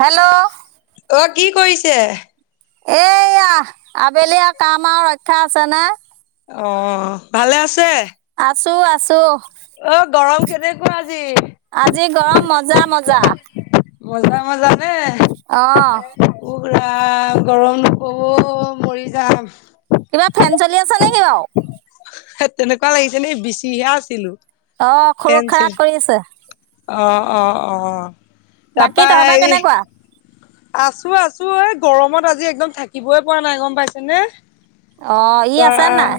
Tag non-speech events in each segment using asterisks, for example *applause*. Hello. অ কি কৰিছে? এয়া, আবেলি আৰ কাম আৰু ৰক্ষা আছে নে। অ', ভালে আছে? আছো, আছো। অ', গৰম কেনেকুৱা? আজি আজি গৰম মজা, মজা। মজা, মজা। অ'। পুৰা গৰম নকব, মৰি যাম। কিবা ফেন চলি আছে নেকি বাৰু তেনেকুৱা লাগিছে নি বিচিহে আছিলো। অ', ফেন চেন খৰুক-খাৰাক কৰি আছে। অ', অ', অ'। বাকী তাপা তহঁতৰ হেৰি কেনেকুৱা আছো, আছো। এ, গৰমত আজি একদম থাকিবই পৰা নাই গম পাইছে নে? অঁ ই পোৱা আছে নাই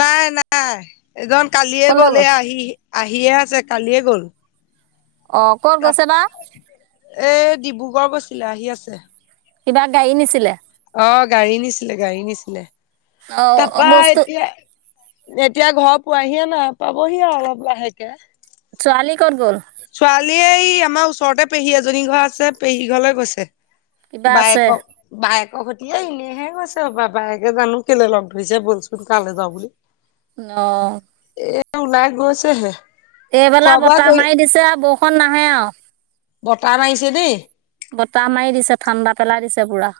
নাই। নাই। এজন কালিয়ে গ'ল এ, আহি আহিয়ে আছে কালিয়ে গ'ল। অ' ক'ত তাপ গৈছে বা? এ, ডিব্ৰুগড় গৈছিলে, আহি আছে। কিবা গাডী নিছিলে? অ', গাড়ী নিছিলে, গাড়ী নিছিলে। অঁ তাপা বস্তু এতিয়া এতিয়া ঘৰ পোৱাহিয়ে নাই পাবহি আৰু অলপ লাহেকে। কালি ক'ত গ'ল? ছোৱালীয়ে ই আমাৰ ওচৰতে পেহী এজনী ঘৰ আছে, পেহী ঘৰলৈ গৈছে। কিবা আছে বায়েকক বায়েক। ফকতীয়া এনেইহে গৈছে হপায় বায়েকে জানো কেলে লগ ধৰিছে বলচোন তালে যাওঁ বুলি। অ'। এ, ওলাই গৈছেহে। এইবেলা খোৱা বোৱা বতাহ কৰি মাৰি দিছে আৰু বৰষুণ নাহে আৰু। বতা মাৰিছে দেই। বতাহ মাৰি দিছে ঠাণ্ডা পেলাই দিছে পুৰা।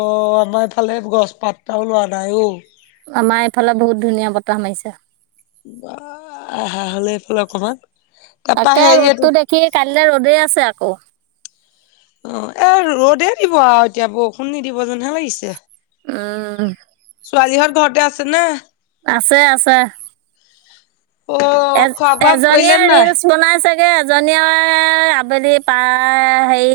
অ', আমাৰ ইফালে গছ পাতটাও লৰা নাই অ'। আমাৰ এইফালে বহুত ধুনীয়া বতাহ মাৰিছে। আ-আহা হ'লে এইফাল অকমান। তাৰপা তাকে হেৰি এইটো ৰ'দটো দেখি কাইলৈ ৰ'দেই আছে আকৌ। অ', এ, ৰ'দে দিব আৰু এতিয়া বৰষুণ নিদিব যেনহে লাগিছে। অ'। ছোৱালীহঁত ঘৰতে আছে নে? আছে, আছে। অ এ, খোৱা বোৱা কৰিলে এজনীয়ে নাই? ৰিলচ বনাইছে। এ, এজনীয়ে আবেলিপাই হেৰি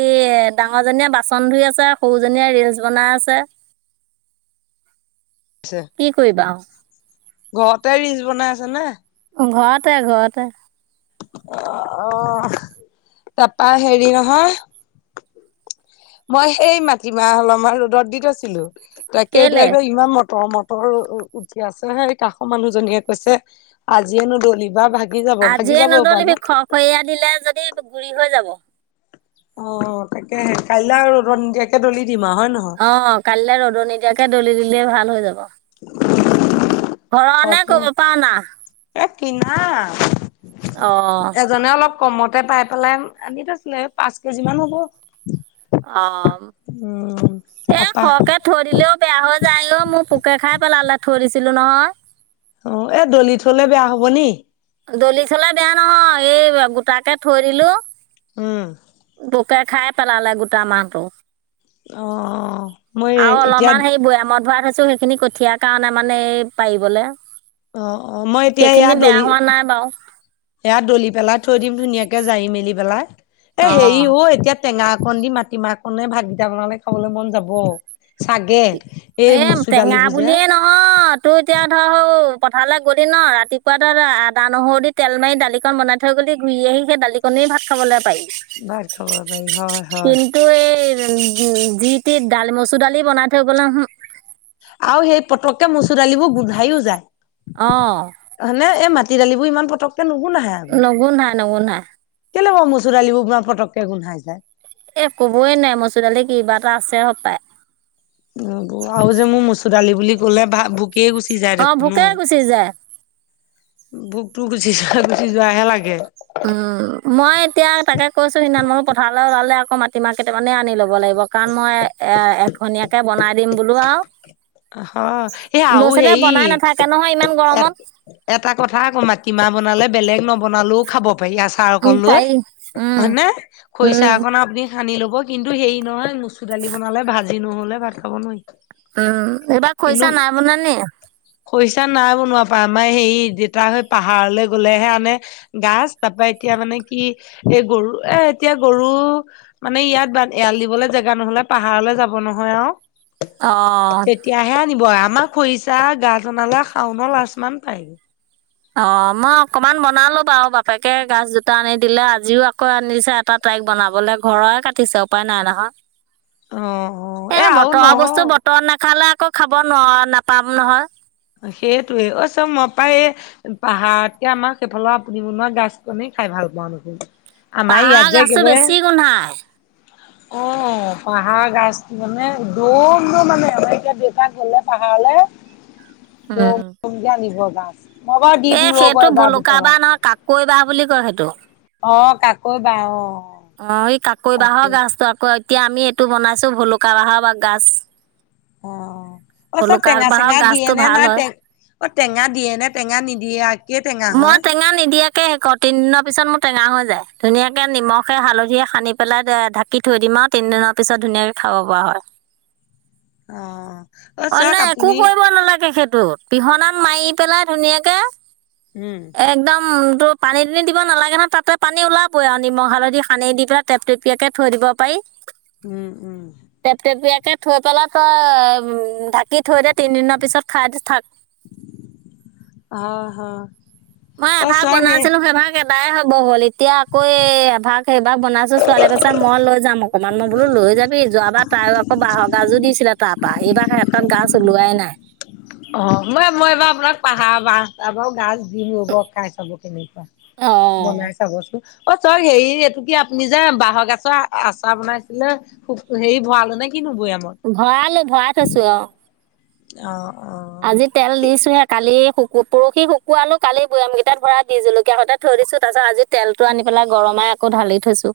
ডাঙৰজনীয়ে বাচন ধুই আছে সৰুজনীয়ে ৰিলচ বনাই আছে। *inaudible* কি কৰিবা আও। ঘৰতে ৰিলচ বনাই আছে নে? ঘৰতে-ঘৰতে। অহ, তাৰাপা হেৰি নহয়। মই সেই মাটিমাহ অলমান ৰ'দত দি থৈছিলো। তাকে কেলে এতিয়া ইমান মটৰ ম উঠি আছে হেই কাষৰ মানুহজনীয়ে কৈছে আজিয়ে নদলিবা ভাগি যাব ভাগি আজিয়ে যাব পানো। নদলিবি খৰ খৰীয়া দিলে যদি গুৰি হৈ যাব। অ', তাকে কাইলৈ আৰু ৰদত নিদিয়াকে দলি দিম আৰু হয় নহয়? অ', কালিলে ৰদত নিদিয়াকে দলি দিলে ভাল হৈ যাব। ঘৰৰ নে খক ন, ক'ৰবাৰ পৰা অনা ই কিনা। অ'। এজনে অলপ কমতে পাই পেলাই আনি থৈছিলে পাঁচ কেজি মান হ'ব। অ', উম এ তাপা সৰকে থৈ দিলেও বেয়া হৈ যায় অ, মোৰ পোকে খাই পেলালে থৈদিছিলোঁ নহয়। অ', এ দলি থলে বেয়া হব নি?। দলি থলে বেয়া নহয়, এই গোটাকে থৈ দিলো। উম পোকে খাই পেলালে গোটা মাহটো। অ'। মই আৰু এতিয়া অলপমান সেই বৈয়ামত ভৰাই থৈছো সেইখিনি কঠিয়াৰ কাৰণে মানে এ পাৰিবলে। অ, অ, মই এতিয়া সেইখিনি ইয়াত বেয়া দলি হোৱা নাই বাৰু এয়া দলি পেলাই থৈ দিম ধুনীয়াকে জাৰি মেলি পেলাই, এ হেৰি অঁ ও এতিয়া টেঙা অকণ দি মাটিমাহ অকণনে ভাত কিটা বনালে খাবলৈ মন যাব চাগে। এই এ মচুৰ টেঙা দালিবোৰ যে বুলিয়ে নহয়, তোৰ এতিয়া ধৰ হ পথাৰলৈ গলি ন, ৰাতিপুৱা তাত আদা, নহৰু দি তেল মাৰি দালিকন বনাই থৈ গলি, ঘূৰি আহি সেই দালিকনি ভাত খাবলৈ পা ভাত খাব পাৰি হয়-হয়। যি তি দাল, মচুৰদালি বনাই থৈ গ'লে ওহোঁ। আৰু সেই পতককে মচুৰ দালিবোৰ গোন্ধাইও অ', যায়, হঁনে এই মা মাটি দালিবোৰ ইমান পতককে নুগোন্ধাই আকৌ, নুগুন্ধাই নুগুন্ধাই কেলেই বাৰু ম চোৰদালিবোৰ ইমান পটককে গোন্ধায় যায়। এ কবই নাই মচুৰ দালি কিবা এটা আছে সপায়। আৰু যে মোৰ মচু দালি বুলি ক'লে ভাত ভু এ গুচি যাই অ', দেখোন ঔ। ভোকে গুচি যায় ভোকটো গুচি যোৱা, গুচি যোৱাহে লাগে। উম, মই এতিয়া তাকে কৈছো সিদিনাখন বুলো পথাৰলৈ ওলালে আ আকৌ মাটিমাহ কেইটামানে আনি ল'ব লাগিব, কাৰণ মই এ এখনীয়াকে বনাই দিম বোলো আৰু হয়, এ ল'ৰা আও ছোৱালীয়ে হেই বনাই নাথাকে নহয় ইমান গৰমত এটা কথা আকৌ মাটিমাহ বনালে বেলেগ নবনালেও খাব পাৰি আচাৰ উম, অকণ লৈ, পাৰি উম, হয়নে? খৰিচাহ উম, অকণ আপুনি সানি ল'ব কিন্তু হেৰি নহয়, মচু দালি বনালে ভাজি নহ'লে ভাত খাব নোৱাৰি। উম, এইবাৰ কিন্তু খৰিছা নাই বনোৱা নি? খৰিচা নাই বনোৱা পাই, আমাৰ হেৰি, দেউতা হৈ পাহাৰলৈ গলেহে আনে, গাছ তাৰ পা এতিয়া মানে কি, এ গৰু এ এতিয়া গৰু, মানে ইয়াত এৰাল দিবলৈ জেগা নহ'লে পাহাৰলৈ যাব নহয় এওঁ, অ', তেতিয়াহে আনিব আমাৰ খৰিছা গাছ অনালে শাওনৰ লাস্ত মান পায়। অ', মই অকণমান বনালো বাৰু, বাপেকে গাছ দুটা আনি দিলে, আজিও আকৌ আনিছে এটা তে তাইক বনাবলে ঘৰৰে কাটিছে উপায় নাই নহয়। অ অ এ আৰু বতৰৰ বস্তু নহয় বতৰত নাখালে আ আকৌ খাব ন নাপাম নহয়। সেইটোৱে, অই চ মই পাই এ পাহাৰতকে আমাৰ সেইফালেৰ আপুনি বনোৱা গছ কনে খাই ভাল পাওঁ দেখোন, আমাৰ ইয়াত পাহাৰ যে গছটো একেবাৰে বেছি গোন্ধায় অ', পাহাৰৰ গাছ মানে দৌম-দৌম আনে। আমাৰ এতিয়া দেউতা গলে পাহা লে উম। দম-দম যে আনিব গাছ। এ সেইটো ভলুকা বাহ নহয় কাকৈ বাহ বুলি কয় সেইটো। অ' কাকৈ বাঁহ অ। অ সেই কাকৈ বাঁহৰ তাকে গাছতো আকৌ এতিয়া আমি এইটো বনাইছোঁ ভলুকা বাঁহৰ বা গাছ। অ', অ, চব টেঙা-চেঙা দিয়ে গাজটো নে ভাল নাই হয় অ, টেঙা দিয়ে নে টেঙা নিদিয়ে কেই টেঙা মই হয় টেঙা নিদিয়াকে হে কৰো, তিনিদিনৰ পিছত মোৰ টেঙা হৈ যায়। ধুনীয়াকে নিমখে, হালধিয়ে সানি পেলাই ঢাকি থৈ দিম আৰু তিনিদিনৰ পিছত ধুনীয়াকে খাব পৰা হয়। *inaudible* অ'। অ', অন্য চাওক একো আপুনি কৰিব নালাগে সেইটোত, পিহনাত মাৰি পেলাই ধুনীয়াকে। উম, একদম ত পানী নি দিব নালাগে নহয় তাতে পানী ওলাবই আৰু নিমখ হালধি সানি দি পেলাই টেপ টপিয়াকে থৈ দিব পাৰি। উম উম। েই *unintelligible* থৈ পেলা তই উম কি থৈ দে, তিনিদিনৰ পিছত খাই থাক। হয়, হয়। মই অ', এভাগ চাওক এই বনাইছিলো সেইভাগ এটাই হব হ'ল, এতিয়া আকৌ এ এভাগ সেই বা বনাইছো ছোৱালী কৈছে মই লৈ যাম আও। অকণমান মই বোলো লৈ যাবি, যোৱাবাৰ তাই আকৌ বাঁহৰ গাজো দিছিলে তাৰপা, এইবাৰ হেতত গাজছ ওলোৱাই নাই। অ' মই, ‌ মই এইবাৰ আপোনাক পাহাৰ বা তাৰ গা দিম ৰ'ব খাই চাব কেনেকুৱা, অঁ বনাই চাবচোন অ' চ হেৰি এইটো কি আপুনি যে বহৰ গছৰ আচাৰ বনাইছিলে, খুব হেৰি ভৰালো নে কিনো বৈয়ামত ভৰালো, ভৰা থৈছো আও অ'। অ আজি তেল দিছোহে কালি শুকু পৰহি শুকু আলো কালি বামকেইটা ভৰা দি জলকীয়া সতে থৈ দিছো, তাৰপাছ আজি তেলটো আ পেল গৰম মই আকৌ ঢালি থৈছো।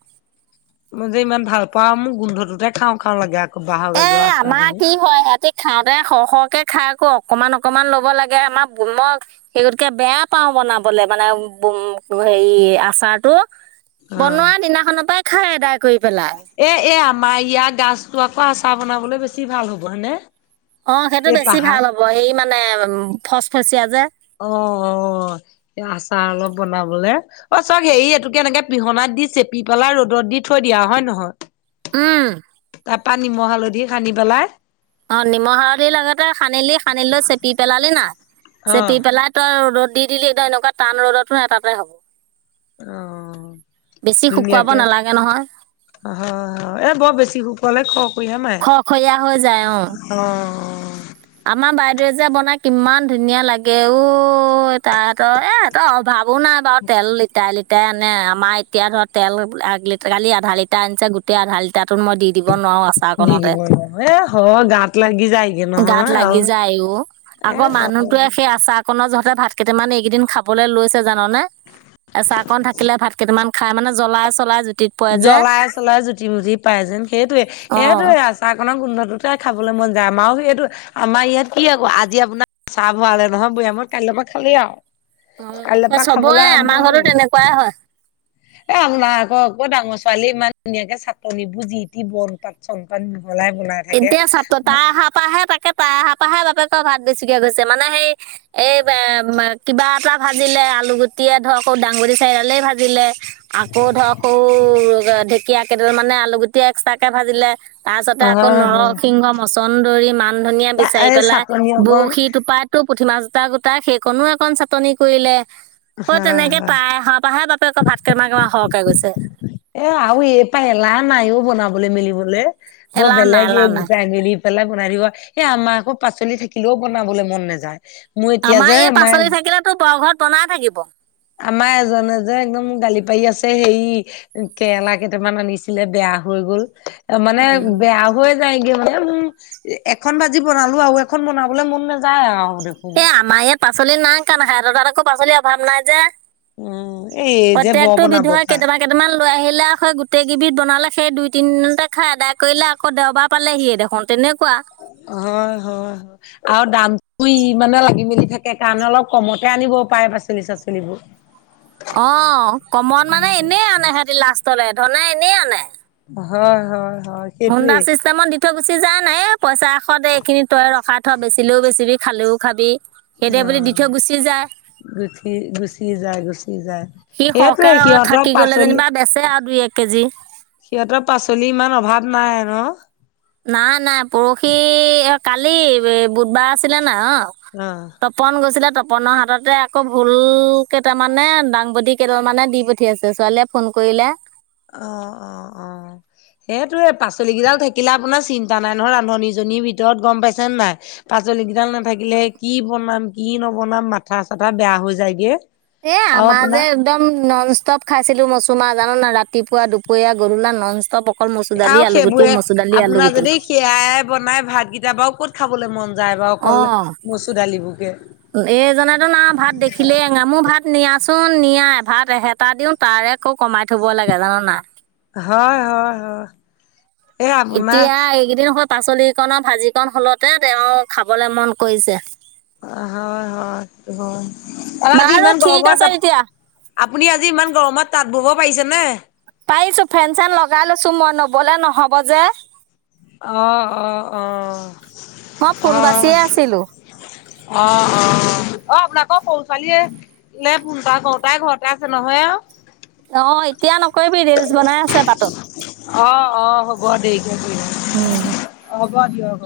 মই যে ইমান ভাল পাওঁ, মোৰ গোন্ধটোতে খাওঁ খাওঁ লাগে আকৌ বাঁহৰ এ গাজৰ আমাৰ আচাৰকণো কি হয় সিহঁতি খাওঁতে সৰ সৰহকে খাই আকৌ অকনমান অকমান লব লাগে, আমাৰ মই সেই গতকে বেয়া পাও বনাবলে মানে উম হেৰি আচাৰটো অ বনোৱা দিনাখনতেই খাই আদায় কৰি পেলাই। এ এ আমাৰ ইয়াৰ গছটো আকৌ আচাৰ বনাবলৈ বেছি ভাল হ'ব, হয় নে। অ' সেইটো বেছি ভাল হ'ব, সেই মানে ফচ ফচীয়াা যে। অ' অ' আচাৰ অলপ বনাবলে, অ' চক‌ হেৰি এইটোকে এনেকে পিহনাই দি চেপি পেলা ৰ'দত দি থৈ দিয়া, হয় নহয়। উম। তাৰ পৰাা নিমখ হালধি হানি পেলাই অ' নিমখ সালধিৰ লগতে খানিলি, খানিলৈ চেপি পেলালি না অ চেপি পেলাই তই ৰ'দ দি দিলি, এতিয়া এনেকুৱা টান ৰ'দতো এটাতে হ'ব। অ' বেছি দুুনীয়া শুকুৱাব কে নালাগে নহয় হয় হয়, এ উ' বেছি শুকোৱালে খ খৈয়া হৈ যায়, অ'। আমাৰ বাইদেউৱে যে বনাই, কিমান ধুনীয়া লাগে ও', তাহতৰ এহতৰ অভাৱ খাবো নাই বাৰু তেল লিটাৰে লিটাৰ আনে, আমাৰ এতিয়া ধৰ তেল এক লিট কালি আধা লিটাৰ আনিছে গোট আধ লিাৰটো মই দি দিব নোৱাৰো দি আচাৰকণতে দিব নহয়, এ হয় গাত লাগি যায়গৈ ন। গাত লাগি যায় ও, আকৌ মানুহতোৱে সেই আচাৰ নৰ যহতে ভাত কেইটামান এইকেইদিন খাবলৈ লৈছে জানানে, এচাকন থাকিলে ভাত কেইটামান খাই মানে জ্বলাই চলাই জুতিত পৰে যে জ্বলাই চলাই জুতি মুঠি পাই যেন, সেইটয়ে অ সেইটয়ে আচাৰ কন গোন্ধটোত খাবলৈ মন যায়, আমাৰো সেইটো, আমাৰ ইয়াত কি আকৌ আজি আপোনাৰ চাহ ভৰালে নহয় বৈয়ামত, কাইলে পা' খাবলে মন এিয় *unintelligible* অ' চবয়ে, আমাৰ ঘৰত ও' গ'ল। তেনেকুৱাই হয়। এ' আপোনাৰ আকৌ, আকৌ ডাঙৰ ছোৱালী ইমান ধুনীয়াকে চাটনি বু জিটি বন পাত চন পাত দি এতিয়া চ তাৰ অহাৰ পৰাহে তাকে তাৰ অহাৰ পৰাাহে বাপেকৰ ভাত বেছিকে গৈছে, মানে সেই এই কিবা এটা ভাজিলে আলুগুটিয়ে ধৰক দাংবুটি চাইডালেই ভাজিলে আকৌ ধৰক সৰু ঢেকীয়া কেইডাল মানে আলু গুটি এক্সট্ৰাকে ভাজিলে তাৰপিছতে আকৌ হয় হয় নৰসিংহ মচন্দৰি মান ধনিয় বিচাৰি এই পেলাই চাটনি অকণ বৰশী টোপা টো পুঠি মাছ জোতা গোটাই, সেইকণো অকণ চাটনি কৰিলে। হা অ' তেনেকে হা। তায় আহা পৰা হে বাপেক ভাত কেমাৰমাৰ সৰহকে গৈছে। এ আৰু এইপা এলাহ নাইও বনাবলে মেলিবলে ব এলাহ নাই বেলেগ এলাহ এই নাই গোটাই মেলি পেলাই বনাই দিব এই আমাৰ আকৌ পাচলি থাকিলেও বনাবলৈ মন নাযায় মোৰ এতিয়া আমাৰ যে এই পাচলি থাকিল তো বৰ ঘৰত বনাই থাকিব আমাৰ এজ এ যে একদম গালি পাৰি আছে সেই কেৰেলা কেইটামান আনিছিলে বেয়া হৈ গল এ মানে উম বেয়া হৈ যায়গে মানে এখন ভাজি বনালো আৰু এখন বনাবলে মন নাযায় আৰু দেখোন। এ আমাৰ ইয়াত পাচলি নাই কানেহে সেঁত তাত আকৌ পাচলিৰ অভাৱ নাই যে উম এই যে বৰ প্ৰত্যকটো বনাব বিধৰে পাই। কেইটামান কেইটামান লৈ আহিলে আকৌ গোটেই কেইবিধ বনালে সেই দুই তিনিদিনতে খাই আদায় কৰিলে আকৌ দেওবাৰ পালেহিয়ে দেখোন তেনেকুৱা হয় হয় হয় আৰু দাম শুই মানে লাগি মেলি থাকে কাৰণ অলপ কমতে আনিব পাৰে পাচলি চাচলিবোৰ অ', কমন মানে এনে আনে সিহতি লাষ্টলে ধনে এনেই আনে হয় হয় হয় হোণ্ডা সেইটোৱে চিষ্টেমট দি থৈ গুছি যায় বুজিচান নাই এ পইচা এশ দে এইখিনি তই ৰখা থ বেচিলেও বেচিবি খালেও খাবি অ সেইদে বুলি দি থৈ গুচি যায় গুঠি গুচি যায় গুচি যায় সি সৰকে সেইটোৱে ৰ সিহঁতৰ থাকি গলে পাচলি যেনিবা বেচে আৰু দুই এক কেজি সিহঁতৰ পাচলি ইমান অভাৱ নাই ন নাই নাই পৰহি কালি বুধবাৰ আছিলে নাই অ' তপন গছিলে তপ তপনৰ হাততে আকৌ ভুল কেইটামানে দাংবদী কেইটামানে দি পঠিয়াইছে ছোৱালীয়ে ফোন কৰি লিলে অ', অ' এইটো এই পাচলিকেইডাল থাকিলে আপোনাৰ চিন্তা নাই নহয় ৰান্ধনীজনীৰ ভিতৰত গম পাইছেনে নাই পাচলি কেইডাল নাথাকিলে কি বনাম কি নবনাম মাথা চাথা বেয়া হৈ যায়গে এ আৰু আমাৰ যে আপোনাৰ একদম নন ষ্টপ খাইছিলো মচুমাহ জানান নাই ৰাতিপুৱা দুপৰীয়া গধুলা নন ষ্টপ অকল মচুৰ দালি আৰু আলুগুটি সেইবোৰে মচুৰ দালি আপোনাৰ আলুগুটি যদি সেয়াই বনাই ভাত কেইটা বাৰু ক'ত খাবলৈ মন যায় যায় বাৰু অকল মচুৰ দালিবোৰকে এজানাটো না ভাত দেখিলেই এঙামো মো ভাত নিয়াচো নিয়া ভাত এহেটা দিওঁ তাৰে আকৌ কমাই থব লাগে জান নাই হয় হয় হয় এ আপোনাৰ এতিয়া এইকেইদিন হয় পাচলিকন ভাজিকন হলতে তেওঁ খাবলে মন কৰিছে অ' হয় হয় হয় আৰু আজি বাৰু ইমান ঠিক গৰম আছে তেতিয়া আপুনি আজি ইমান গৰমত তাঁত বব পাৰিছেনে পাৰিছো ফেন চেন লগাই লৈছো মই নবলে নহ'ব যে অ', অ', অ', মই ফুল অ', বাচিয়ে আছিলো অ', অ', অ', আপোনাকৰ পৰু ছোৱালীয়েে ফোনটা কৰওঁ তাই ঘৰতে আছে নহয় অ', অ', এতিয়া নক কৰিবি ৰীলচ বনাই আছে বাটত অ অ হ'ব দেৰিকে কৰিম উম হব দিয়ক